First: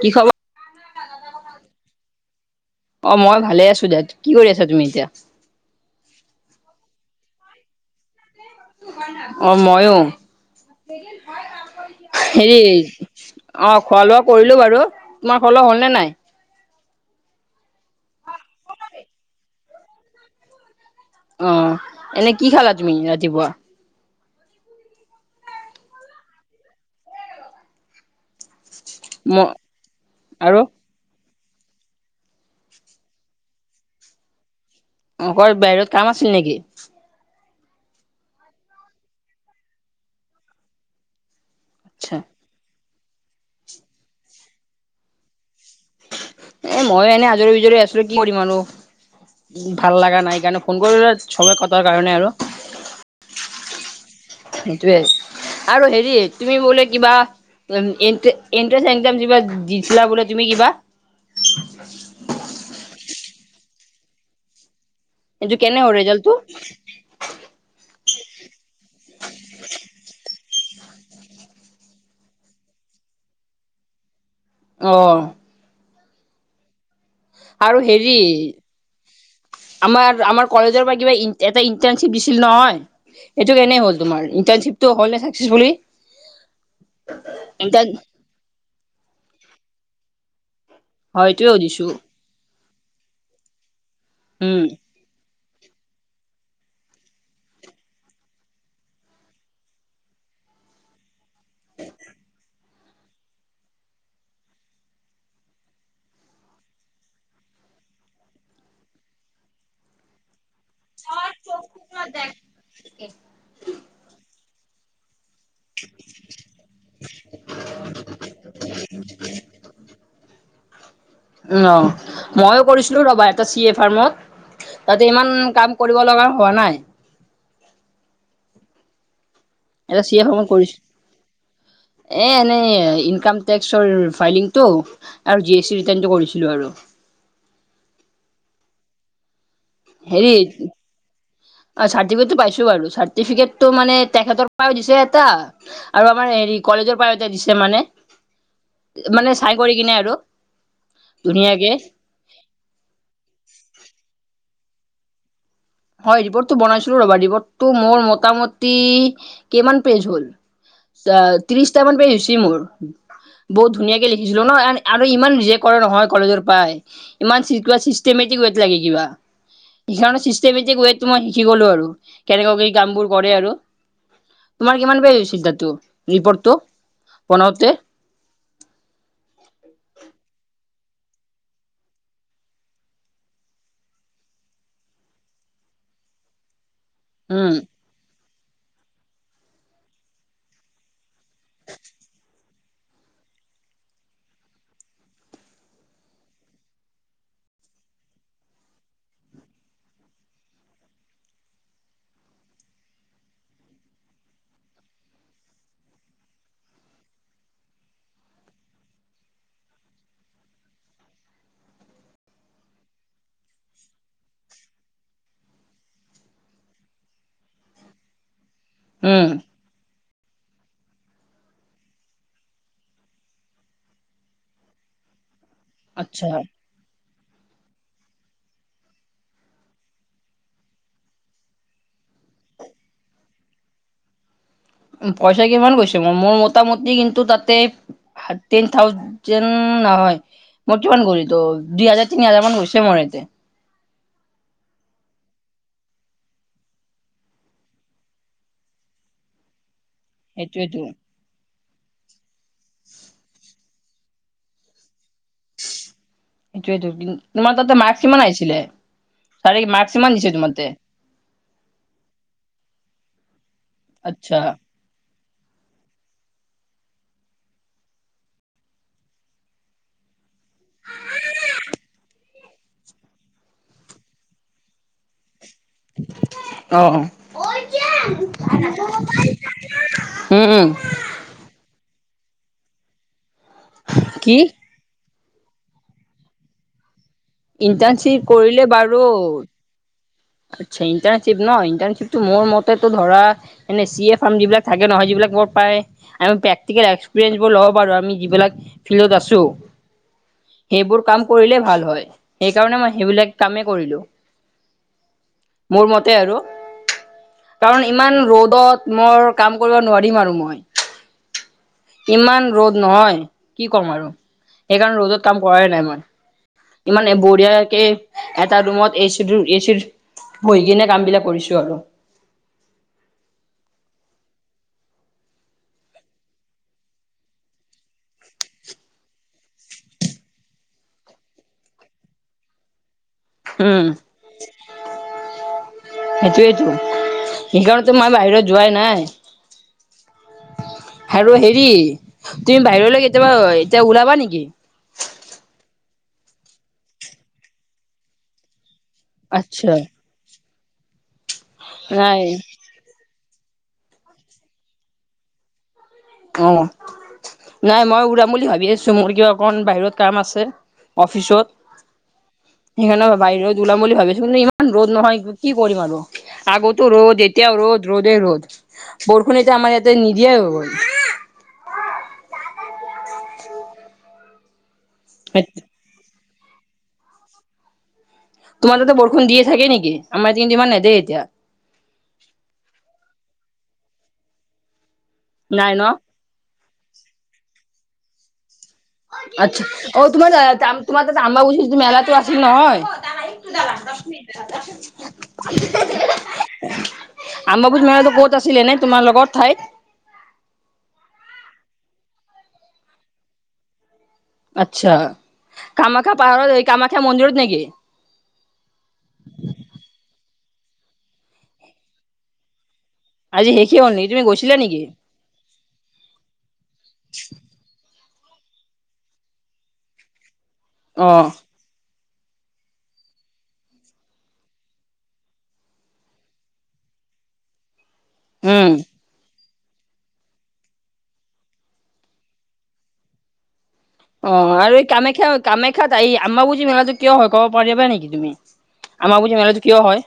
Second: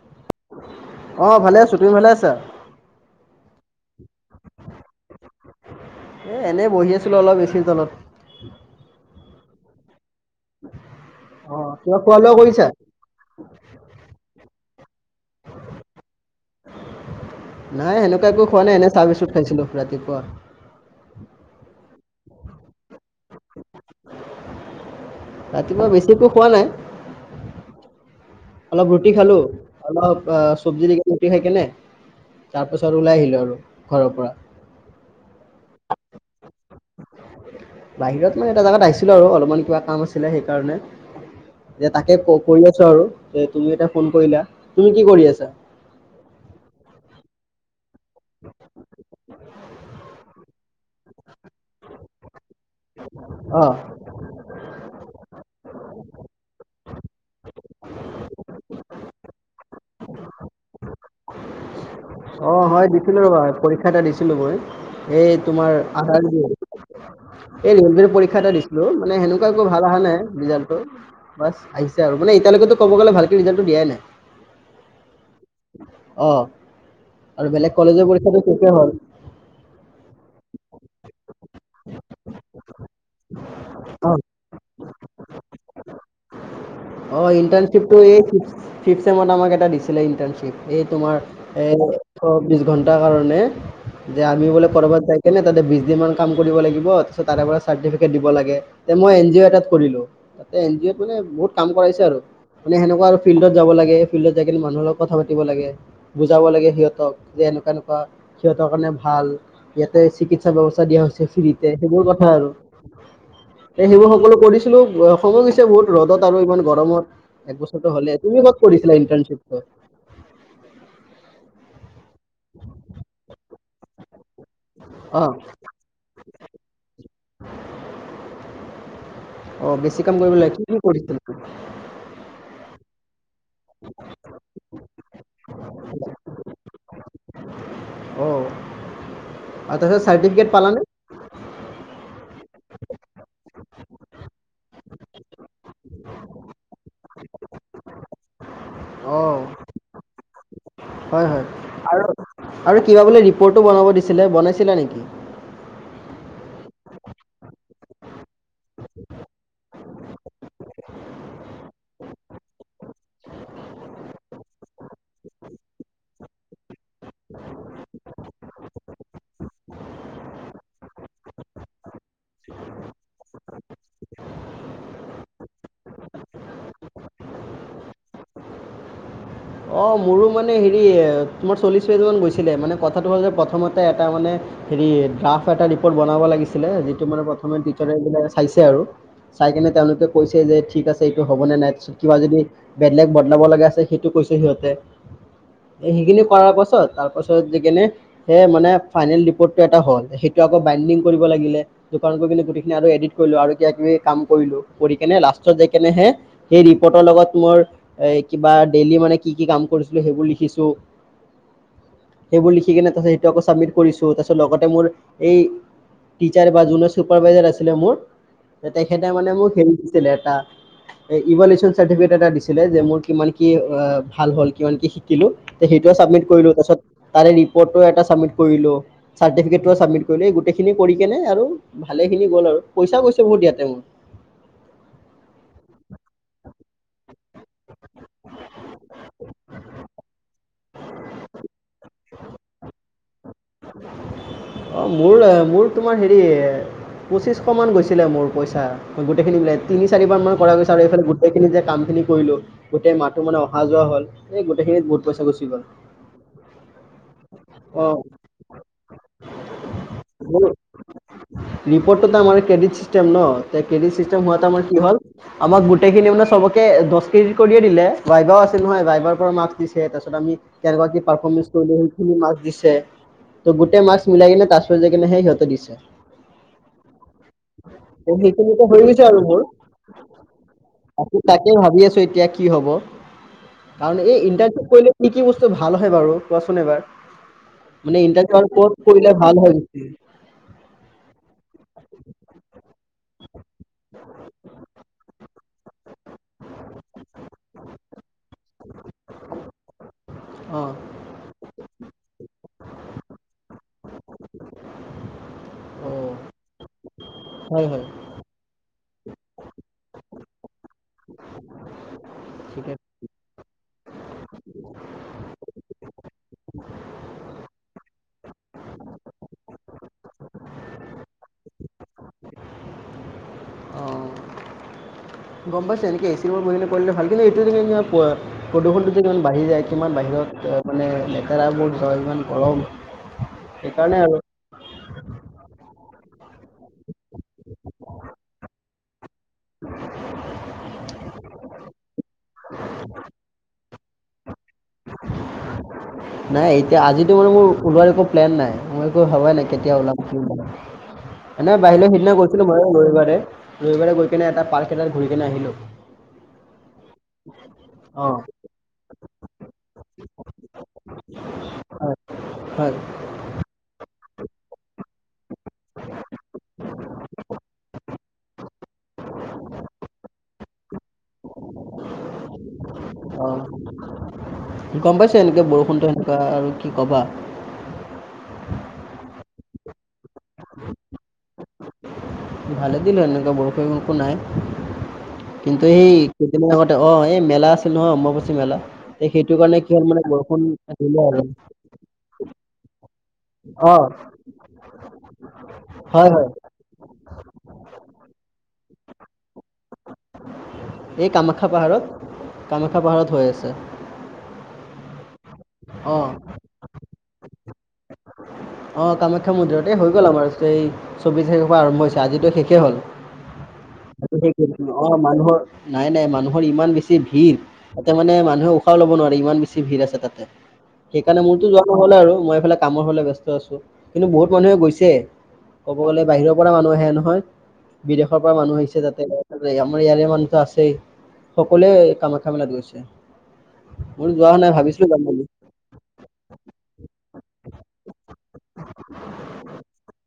কি খবৰ? অ' ভালে আছো। অ' মই ভালে আছো দে। কি কৰি আছা তুমি এতিয়া? এ এনেই বহি আছিলো অলপ এছিৰ তলত। অ' ময়ো। অঁ কিবা খোৱা লোৱা হেৰি, কৰিছা অ' খোৱা-লোৱা কৰিলো বাৰু! তোমাৰ খোৱা-লোৱা হ'ল নে নাই? নাই সেনেকুৱা একো খোৱা নাই, এনেই চাহ বিস্কুট খাইছিলো ৰাতিপুৱা। অ' এনে কি খালা তুমি ৰাতিপুৱা? ৰাতিপুৱা বেছি একো খোৱা নাই। অলপ ৰুটি খালো, ম অলপ অ আৰু চব্জি [unintelligible] খাই কেনে তাৰ পাছত ওলাই আহিলো আৰু ঘৰৰ পৰা। অ' ক [unintelligible] বাহিৰত কাম আছিল নেকি? বাহিৰত মানে এটা জাগাত আহিছিলো আৰু, অলপমান কিবা কাম আছিলে সেইকাৰণে। যে আচ্ছা তাকে কৰি আছো আৰু। যে তুমি এটা ফোন কৰিলা। তুমি কি কৰি আছা? এ ময়ো এনে আজৰি বিজৰি আছো। কি কৰিম আৰু! ভাল লগা নাই কাৰণে ফ'ন কৰিলো। চবে কথাৰ কাৰণে আৰু। অঁ সেইটোয়ে, আৰু হেৰি তুমি বোলে কিবা এন্ট্ৰেন্ঞ্চ একজাম যিবা দিছিলা বোলে তুমি কিবা? অ' হয় দিছিলো ৰ'বা। পৰীক্ষা এটা দিছিলো মই। এই এইটো তোমাৰ কেনে হ'ল ৰিজাল্টটো? এই ৰিক্ষা এটা দিছিলোঁ, মানে হেনেকোৱা একো ভাল অহা নাই ৰিজাল্ট। বাছ আহিছে আৰু, মানে এতিয়ালৈকেতো ক'ব গ'লে ভালকে ৰিজাল্টটো দিয়াই নাই। অ'। অ' আৰু বেলেগ কলেজৰ পৰীক্ষাটো শেষেই হ'ল। আমাৰ-আমাৰ কলেজৰ পৰা কিবা, ‌এটা ইন্টাৰ্ণশ্বিপ দিছিল নহয়! সেইটো কেনেই হ'ল অ তোমাৰ? ইণ্টাৰনশ্বিপটো হ'ল নে চাক্সেছফুলি? অ' ইণ্টাৰ্ণশ্বিপটো এই ফিফট চেমত এটা দিছে। দিছিলে ইণ্টাৰ্ণশ্বিপ। এই তোমাৰ হয় এইটোৱে সুধিছো এই [unintelligible] ঘণ্টাৰ কাৰণে। যে আমি উম বোলে ক'ৰবাত যাই কেনে তাতে বিশ দিনমান কাম কৰিব লাগিব। তাৰপিছত তাৰেপৰা চাৰ্টিফিকেট দিব লাগে। মই এনজিঅ' এটাত কৰিলো। তাতে এনজিঅ' ত মানে বহুত কাম কৰাইছে আৰু। মানে সেনেকুৱা আৰু ফিল্ডত যাব লাগে, ফিল্ডত যাই কিনে মানুহৰ লগত কথা পাতি ব লাগে, বুজাব লাগে সিহঁতক। যে এনেকুৱা এনেকুৱা, সিহঁতৰ কাৰণে ভাল। সিহঁতে চিকিৎ ব্যৱস্থা দিয়া হৈছে ফ্ৰীতে, সেইবোৰ কথা আৰু। এ সেইবোৰ সকলো কৰিছিলো বহুত ৰ'দত আৰু ইমান গৰমত, এক বছৰো হ'লেই। তুমি ক'ত কৰিছিলা ইন্টাৰনশ্বিপটো? অ' মইয়ো কৰিছিলো ৰ'বা এটা চিএ ফাৰ্মত। তাতে অ ইমান কাম কৰিব লগা হোৱা নাই। অ বেছি এটা কাম কৰিব লাগে [unintelligible] কি কি কৰিছিলা কৰিছো। এ এনেই ইনকাম টেক্সৰ ফাইলিংটো আৰু জিএছটি ৰিটাৰণটো কৰিছিলো আৰু। অ আৰু তাৰছত চাৰ্টিফিকেট পালা নে? অ' চাৰ্টিফিকেটটো পাইছোঁ বাৰু। চাৰ্টিফিকেটটো মানে তেখেতৰ পৰাও দিছে এটা আৰু আমাৰ হেৰি ক লেজৰ পৰাও এটা দিছে মানে। অ মানে চাই কৰি কিনে আৰু। হয় হয় ধুনীয়াকে। আৰু আৰু কিবা বোলে ৰিপৰ্টো বনাব দিছিলে। বনাইছিলা নেকি? হয় ৰিপৰ্টটো বনাইছিলোঁ ৰ'বা। ৰিপৰ্টটো মোৰ মোটামুটি কেইমান পেজ হ'ল ছ- অ'- ত্ৰিশটামান পেজ হৈছি মোৰ। বহুত ধুনীয়াকে লিখিছিলোঁ ন'। আৰু ইমান নিজে কৰে নহয় কলেজৰ পাই ইমান ছি- কিবা ছিষ্টৈমেটিকত লাগে কিবা। সিকাৰণে টোৱে মই শিকি গ'লো আৰু। কেনেকুৱা কি কামবোৰ কৰে আৰু। তোমাৰ কিমান পেজ হৈছি দাৰটো? ৰিপৰ্টটো? বনাওতে? [unintelligible] অ' মোৰো মানে হেৰি তোমাৰ চল্লিশ পেজমান গৈছিলে, মানে কথাটো হ'ল যে প্ৰথমতে এটা মানে হেৰি ড্ৰাফ এটা ৰিপ'ৰ্ট বনাব লাগিছিলে, যিটো মানে উম প্ৰথমে টিচাৰেবিলাকে চাইছে আৰু। চাই কেনে তেওঁলোকে কৈছে যে, ঠিক আছে। এইটো হ'ব নে নাই। তিছত কিবা যদি বেদলেগ বদলাব লগা আছে সে ইটো কৈছে সিহঁতে। সেইখিনি কৰাৰ পাছত। তাৰ পাছত দি কেনে সেই মানে ফাইনেল ৰিপৰ্টটো এটা হ'ল। সেই টো আকৌ বাইণ্ডিং কৰিব লাগিলে। দোকানত গৈ কেনে গোটেইখিনি আৰু এডিট কৰিলোঁ। আৰু কিবা-কিবি কাম কৰিলোঁ। কৰি কেনে লাষ্ট ত যাইকেনে হে সেই ৰিপোৰ্টৰ লগত মোৰ এই কিবা ডেইলি মানে কি - কি কাম কৰিছিলোঁ সেইবোৰ লিখিছোঁ। সেইবোৰ লিখিকেনে তাৰপিছত সেইটো আকৌ ছাবমিট কৰিছোঁ। তাৰপিছত লগতে মোৰ এই টিচাৰ বা যোনে চুপাৰভাইজাৰ আছিলে মোৰ, তেখেতে উম মানে মোক ছিলে এটা। এ- ইভল্যুশন চাৰ্টিফিকেট এটা দিছিলে যে, মোৰ কিমান কি অ' ভাল হ'ল, কিমান কি শিকিলোঁ। তো সেইটোও ছাবমিট আচ্ছা কৰিলোঁ। তাৰছত তাৰে ৰিপৰ্টটোও এটা ছাবমিত কৰিলোঁ। চাৰ্টিফিকেতটো ছাবমিত কৰিলোঁ। এই গোটেইখিনি কৰিকেনে আৰু ভাল খিনি গ'ল আৰু। পইচা গৈছে বহুত ইয়াতে মোৰ। উম, পইচা কিমান গৈছে? মোৰ মোটামুটি কিন্তু তাতে থাৰটিন থাউজেন নহয়, মোৰ কিমান গ'ল এইটো- দুই হাজাৰ-তিনি হাজাৰ মান গৈছে মোৰ এতে। অ' মোৰ অ'- মোৰ তোমাৰ হেৰি পঁচিছশমান গৈছিলে মোৰ পইচা। মই গোটেইখিনি মিলাই তিনি-চাৰিবাৰ মান কৰা পিছত সেইটোৱেতো আৰু এইফালে গোটেইখিনি যে কামখিনি কৰিলোঁ, গোটেই মাহটো মানে অহা যোৱা হ'ল। এই গোটেইখিনিত বহুত পইচা গুচি গ'ল। এইটোৱেটো। তোমাৰ তাতে অঁ মাক্স কিমান আহিছিলে? তাৰে মা [unintelligible] ৰিপৰ্টটো তাৰমানে ক্ৰেডিট চিষ্টেম ন' তে ক্ৰেডিট চিষ্টেম আচ্ছা হোৱাত তাৰমানে কি হ'ল আমাক গোটেইখিনি মানে চবকে দছ ক্ৰেডিত কৰিয়ে দিলে। ভাইবাও আছে নহয়? ভাইবাৰ পৰা মাৰ্কছ দিছে। তাৰছত আমি কেনেকুৱা কি পাৰফমেঞ্চ কৰিলোঁ, সেইখিনি মাৰ্ক্স দিছে। তো গোটেই মাৰ্ক্স মিলাই কেনে জাই কেনে হে সিহঁতে দিছে। অ' - অ'। অ' সেইখিনিতো হৈ গৈছে আৰু মোৰ। উম উম আকৌ তাকে ভাবি আছোঁ এতিয়া কি হ'ব। কাৰণ এই কি ইণ্টাৰ্নশ্বিপ কৰিলে কি - কি বস্তু ভাল হয় বাৰু? কোৱাচোন এবাৰ। মানে ইণ্টাৰ্ণশ্বিপ ইটাৰ [unintelligible] কৰিলে ক'ত বাৰু কৰিলে ভাল হয় বেছি আচ্ছা, ইণ্টাৰ্নশ্বিপ ন'? ইণ্টাৰ্নশ্বিপটো মোৰ মতেতো ধৰা এনে চি এ ফাৰ্ম যিবিলাকে নহয়, যিবিলাক বৰ পায়। আমি প্ৰেক্টিকেল এক্সপিৰিয়েঞ্চবোৰ ল'ব পাৰোঁ, আমি যিবিলাক ফিল্ডত আছোঁ। অ সেইবোৰ কাম কৰিলে ভাল হয়। সেইকাৰণে মই সেইবিলাক কামে কৰিলোঁ। মোৰ অ মতে আৰু। হয় হয় কাৰণ ইমান ৰ'দত মোৰ কাম কৰিব নোৱাৰিম আৰু মই। ইমান ঠিকে ৰ'দ নহয়? কি কম আৰু। সেইকাৰণে ৰ'দত কাম কৰাই নাই মই। ইমান বঢ়িয়াকে এটা ৰুমত এচি এচিটো। বহি কিনে কাম বিলাক কৰিছো আৰু। অ গম পাইছে এনেকে এ চি ৰুমত কৰিলে ভাল কিন্তু এইটো প্ৰদূষণটো যে কিমান বাঢ়ি যায় কিমান বাহিৰত। ত মানে লেতেৰাবোৰ ইমান গৰম উম সেইকাৰণে আৰু। [unintelligible] সেইটোয়েইটো এইকাৰণে মই বাহিৰত যোৱাই নাই। [unintelligible] আৰু হেৰি তুমি বাহিৰলৈ কেতিয়াবা এতিয়া ওলাবা নেকি। নাই এতিয়া আজিটো মানে মোৰ ওলোৱাৰ একো প্লেন নাই মই একো ভবা নাই কেতিয়া আচ্ছা ওলাম। ন নাই বাহিৰে সেইদিনা নাই গৈছিলো মই ৰবিবাৰে ৰবিবাৰে গৈ কেনে এটা পাৰ্ক এটাত ঘূৰি কেনে আহিলো। অ নাই মই অঁ উৰাম বুলি ভাবি আছো। মোৰ কিয় অকন বাহিৰত কাম আছে অফিচত হয় হয় সেইকাৰণে বাহিৰত। ওলাম বুলি ভাবিছো কিন্তু ইমান ৰ'দ নহয় কি কৰিম আৰু। আগতো ৰ'দ এতিয়াও ৰ'দ ৰ'দে ৰ'দ বৰষুণ এতি আমাৰ ইয়াতে নিদিয়াই হৈ গ'ল। অহ। গম পাইছে এনেকৈ বৰষুণটো সেনেকুৱা আৰু কি ক'বা। তোমাৰ তাতে বৰষুণ দিয়ে থাকে নেকি আমাৰতিয়া কিন্তু ইমান নেদে এতিয়া ভালে দিলো এনেকুৱা বৰষু বকো নাই। কিন্তু নাই ন সেই কেইদিনমান আগতে অ এই মেলা আছিল নহয় অম্বুচী মেলা। এ সেইটো কাৰণে আচ্ছা কি হল অ মানে তোমাৰ বৰষুণ দিলে তোমাৰ তাতে আৰু। আম্বাবুচি যিটো মেলাটো আছিল নহয় অ হয় হয়। আম্বাবুজ মেলটো ক'চ আছিলে নাই তোমাৰ লগত ঠাইত। এই কামাখ্যাপাহাৰত কামাখ্যাপাহাৰত হৈ আছে। আচ্ছা অ কামাখ্যা পাহ কামাখ্যা মঞজিুৰত নেকি। অ কামাখ্যা মন্দিৰত এই হৈ গ'ল আমাৰ এই চৌবিশ তাৰিখৰ পৰা আৰম্ভ হৈছে আজিতো শেষেই হ'ল। আজ হে অ মানুহৰ নাই নাই মানুহৰ ইমান বেছি ভিৰ। মানে মানুহে উশাহও লব নোৱাৰে ইমান বেছি ভিৰ আছে তাতে অ সেইকাৰণে মোৰতো যোৱা নহ'ল আৰু। মই এইফালে কামৰ হলে ব ব্যস্ত আছো কিন্তু বহুত মানুহে গৈছে। ক'ব গ'লে বাহিৰৰ পৰা মানুহ আহে নহয় বিদেশৰ পৰা মানুহ উম আহিছে। তাতে আমাৰ ইয়াৰে মানুহো আছেই সকলোৱে কামাখ মেলা গৈছে। মোৰ অ যোৱা নাই আৰু এই ভাবিছিলো যাম বুলি কামাখ্যা কামাখ্যাত এই আম্বাবুজী মেলাটো কিয় হয় কব পাৰিবা নেকি তুমিয়েই আমাক বুজি মেলটো উকিয় হয়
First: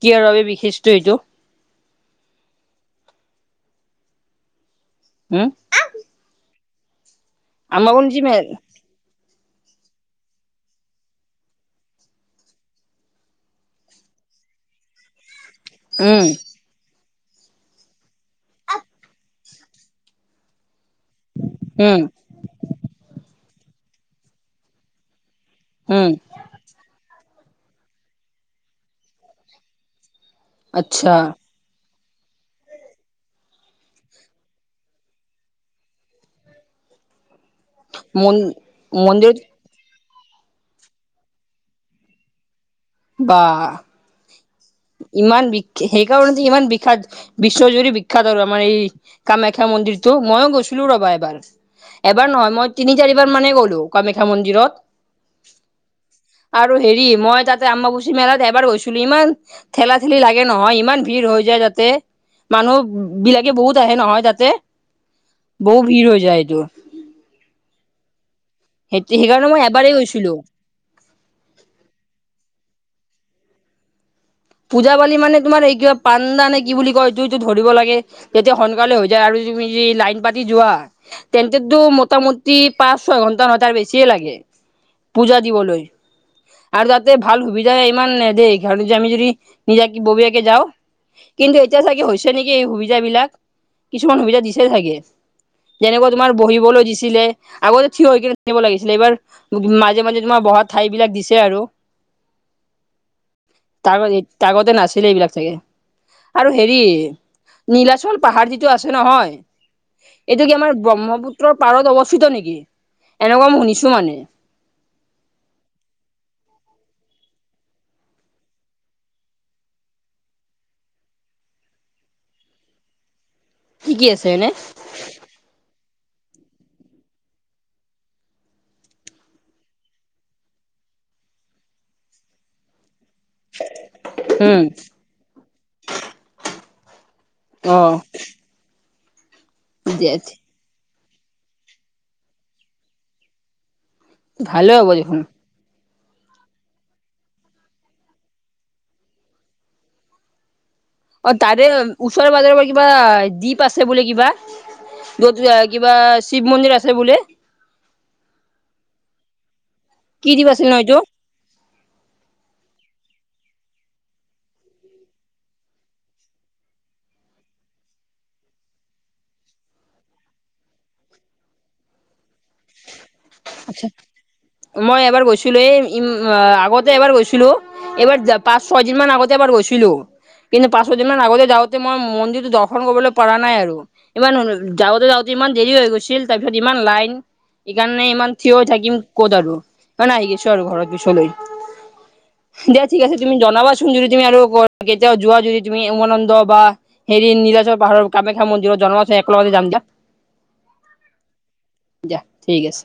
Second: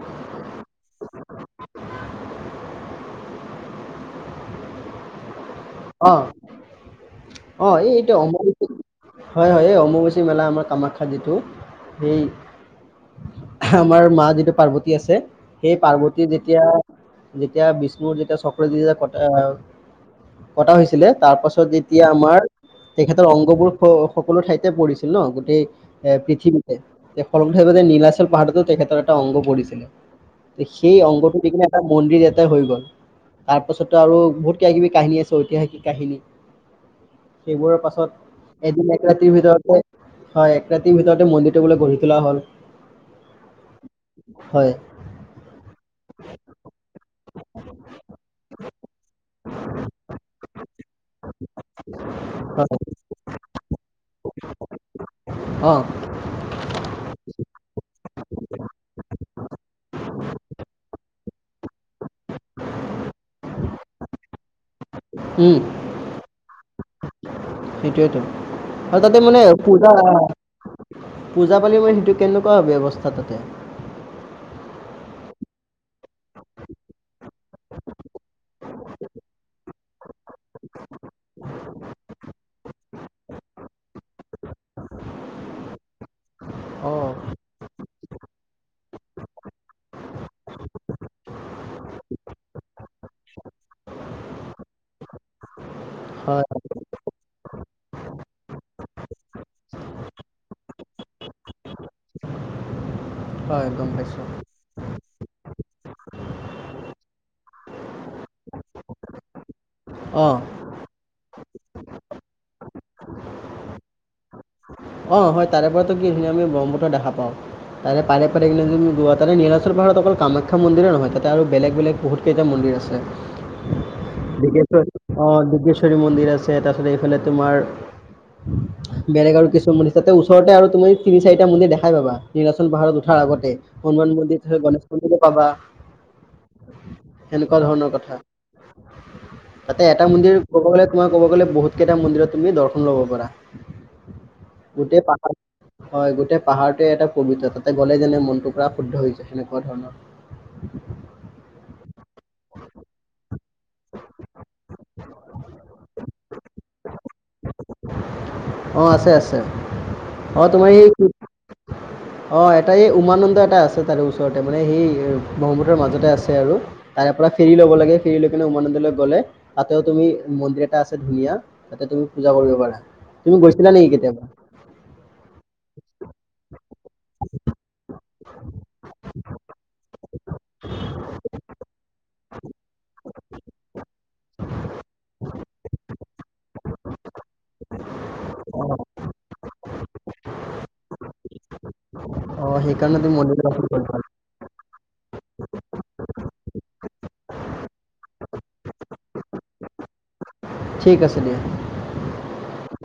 কি আৰু বাবে বিশিষ এইটো [unintelligible] উম, অ অ এই এটোয়া আম্বাবুজি মে অমাৰ। হয় হয় এই অম্ববাচী মেলা আমাৰ কামাখ্যা যিটো সেই আমাৰ মা যিটো পাৰ্বতী আছে।। ু সেই পাৰ্বতী উম, যেতিয়া যেতিয়া বিষ্ণুৰ যেতিয়া চক্ৰ যেতিয়া কটা আহল মই কটা হৈছিলে তাৰ পাছত উম, যেতিয়া আমাৰ তেখেতৰ অংগবোৰ সকলো ঠাইতে পৰিছিল ন গোটেই উম, এ পৃথিৱীতে। ফল নীলচল পাহাৰততেো তেখেতৰ এটা অংগ পৰিছিলে সেই আচ্ছা অংগটো দেখনে এটা। মন্দিৰ এটাাই হৈ গ'ল তাৰ পাছতো আৰু বহুত কিবা কিবি কাহিনী আছে ঐতিহাসিক কাহিনী সেইবোৰৰশ মন পাছত এদিন এক ৰাতিৰ মন্দিৰত ভিতৰতে হয় এক ৰাতিৰ ভিতৰতে মন্দিৰটো বোলে গঢ়ি তোলা হল বাহ। হয়। ইমান বি সেইকাৰণ ইমান বিখ্যাত বিশ্বজুৰি বিখ্যাত আৰু আমাৰ এই কামাখ্যা মন্দিৰটো। মইো গৈছিলো ৰবা এবাৰ এবাৰ নহয় হয় মই তিনি চাৰিবাৰ মানে গ'লো কামাখ্যা মন্দিৰত। অ। আৰু হেৰি মই তাত তাতে আম্ববুচি মেলাত এবাৰ গৈছিলো ইমান ঠেলাঠেলি লাগে নহয় ইমান ভিৰ হৈ যাতে মানুহ বিলাকে বহুত আহে নহয় তাতে। উম বহু ভিৰ হৈ যায় টো। সেইটোৱেতো আৰু তাতে মানে পূজা- পূজা পালি মানে সেইটো কেনেকুৱা ব্যৱস্থা তাতে পূজা -পালি মানে তোমাৰ এই কিবা পাণ্ডা নে কি বুলি কয় এইটোটো ধৰিব লাগে তেতিয়া সোনকালে হৈ যায় আৰু [unintelligible] লাইন পাত যোৱা তেন্তেতো মোটামুটি পাঁচ -ছয় ঘন্টা নহয় তাৰ বেছিয়ে লাগে। পূজা দিবলৈ, আৰু অ তাতে ভাল সুবিধা ইমান নেদে [unintelligible] আমি যদি নিজা ববীয়াকে যাও কিন্তু এতিয়া চাগে হৈছে নেকি এই সুবিধাবিলাক। কিছুমান সুবিধা দিছে ছাগে যেনেকুৱা তোমাৰ হয় বহিবলৈ দিছিলে আগতে থিয় হৈকেনে থাকিব লাগিছিলে এইবাৰ মাজে- মাজে তোমাৰ বহা ঠাই বিলাক দিছে আৰু হয়, একদম পাইছো। এ নাছিলে এইবিলাক চাগে। আৰু হেৰি নীলাচল পাহাৰ যিটো আছে নহয় অ এইটো কি আমাৰ ব্ৰহ্মপুত্ৰৰ পাৰত অৱস্থিত নেকি? এনেকুৱা মই শুনিছোঁ মানে। অহ, হয় তাৰে পৰাতো কি ধুনীয়া আমি ব্ৰহ্মপুত্ৰ দেখা পাওঁ। তাৰে পাৰে -পাৰে [unintelligible] যদি যোৱা তাৰে নীলাচল পাহাৰত অকল কামাখ্যা মন্দিৰে নহয় তাতে আৰু বেলেগ -বেলেগ বহুত কেইটা মন্দিৰ আছে কি কি আছে এনে দিবেশ্বৰী অহ দিবেশ্বৰী মন্দিৰ তাতে আছে এটা [unintelligible] এইফালে তোমাৰ বেলেগ আৰু কিছুমান [unintelligible] ওচৰতে আৰু তুমি তিনি, চাৰিটা মন্দিৰ দেখাই পাবা নিলাচল পাহাৰত উঠি। হয় আগতে হনুমান মন্দিৰ উম [unintelligible] গণেশ মন্দিৰো পাবা। সেনেকুৱা অ ধৰণৰ কথা। তাতে এটা মন্দিৰ কব গ'লে, তোমাৰ ক'ব গ'লে বহুত কেইটা মন্দিৰত তুমি দৰ্শন ল'ব পাৰা। ভালে হ'ব গোটেই দেখোন পাহাৰ হয়, গোটেই পাহাৰটোৱে এটা পবিত্ৰ। তাতে গ'লে যেনে মনটো পুৰা শুদ্ধ হৈ যাই সেনেকুৱা ধৰণৰ [inaudible] অহ, তাৰে ওচৰে -পাজৰে বা কিবা দ্বীপ তা আছে বোলে কিবা য'ত কিবা শিৱ মন্দিৰ আছে বোলে অহ, আছে -আছে কি অহ দ্বীপ আছিল তোমাৰ ন এই এইটো অহ, এটাই এই উমানন্দ আছে তাৰে ওচৰতে মানে সেই ব্ৰহ্মপুত্ৰ মাজতে আছে আৰু তাৰে পৰা ফেৰী ল'ব লাগে ফেৰী লৈ উমানন্দলৈ গ'লে তাতেও তুমি মন্দিৰ এটা আছে ধুনীয়া তাতে তুমি পূজা কৰিব পাৰা, তুমি গৈছিলা আচ্ছা নেকি কেতিয়াবা মই এবাৰ গৈছিলোঁ এই আগতে এবাৰ গৈছিলোঁ এবাৰ পাঁচ- ছয় দিন মান আগতে এবাৰ গৈছিলোঁ। কিন্তু, পাঁচ- ছয় দিন মান আগতে যাওঁতে মই মন্দিৰটো দৰ্শন কৰিবলৈ পাৰা নাই আৰু ইমান মানুহ যাওঁতে -যাওঁতে ইমান দেৰি হৈ গৈছিল তাৰপিছত ইমান লাইন সেইকাৰণে ইমান থিয় হৈ থাকিম ক'ত আৰু সেইকাৰণে আহি গৈছোঁ আৰু ঘৰত পিছলৈ। অহ, সেই দিয়া ঠিক আছে তুমি জনাবাচোন যদি তুমি আৰু কেতিয়াওঁ যোৱা যদি তুমি উমানন্দ বা হেৰি নীলাচল পাহাৰৰ কামাখ্যা মন্দিৰত জনাবাচোন একেলগতে যাম দিয়া। ঠিক আছে দিয়া। ইয়েছ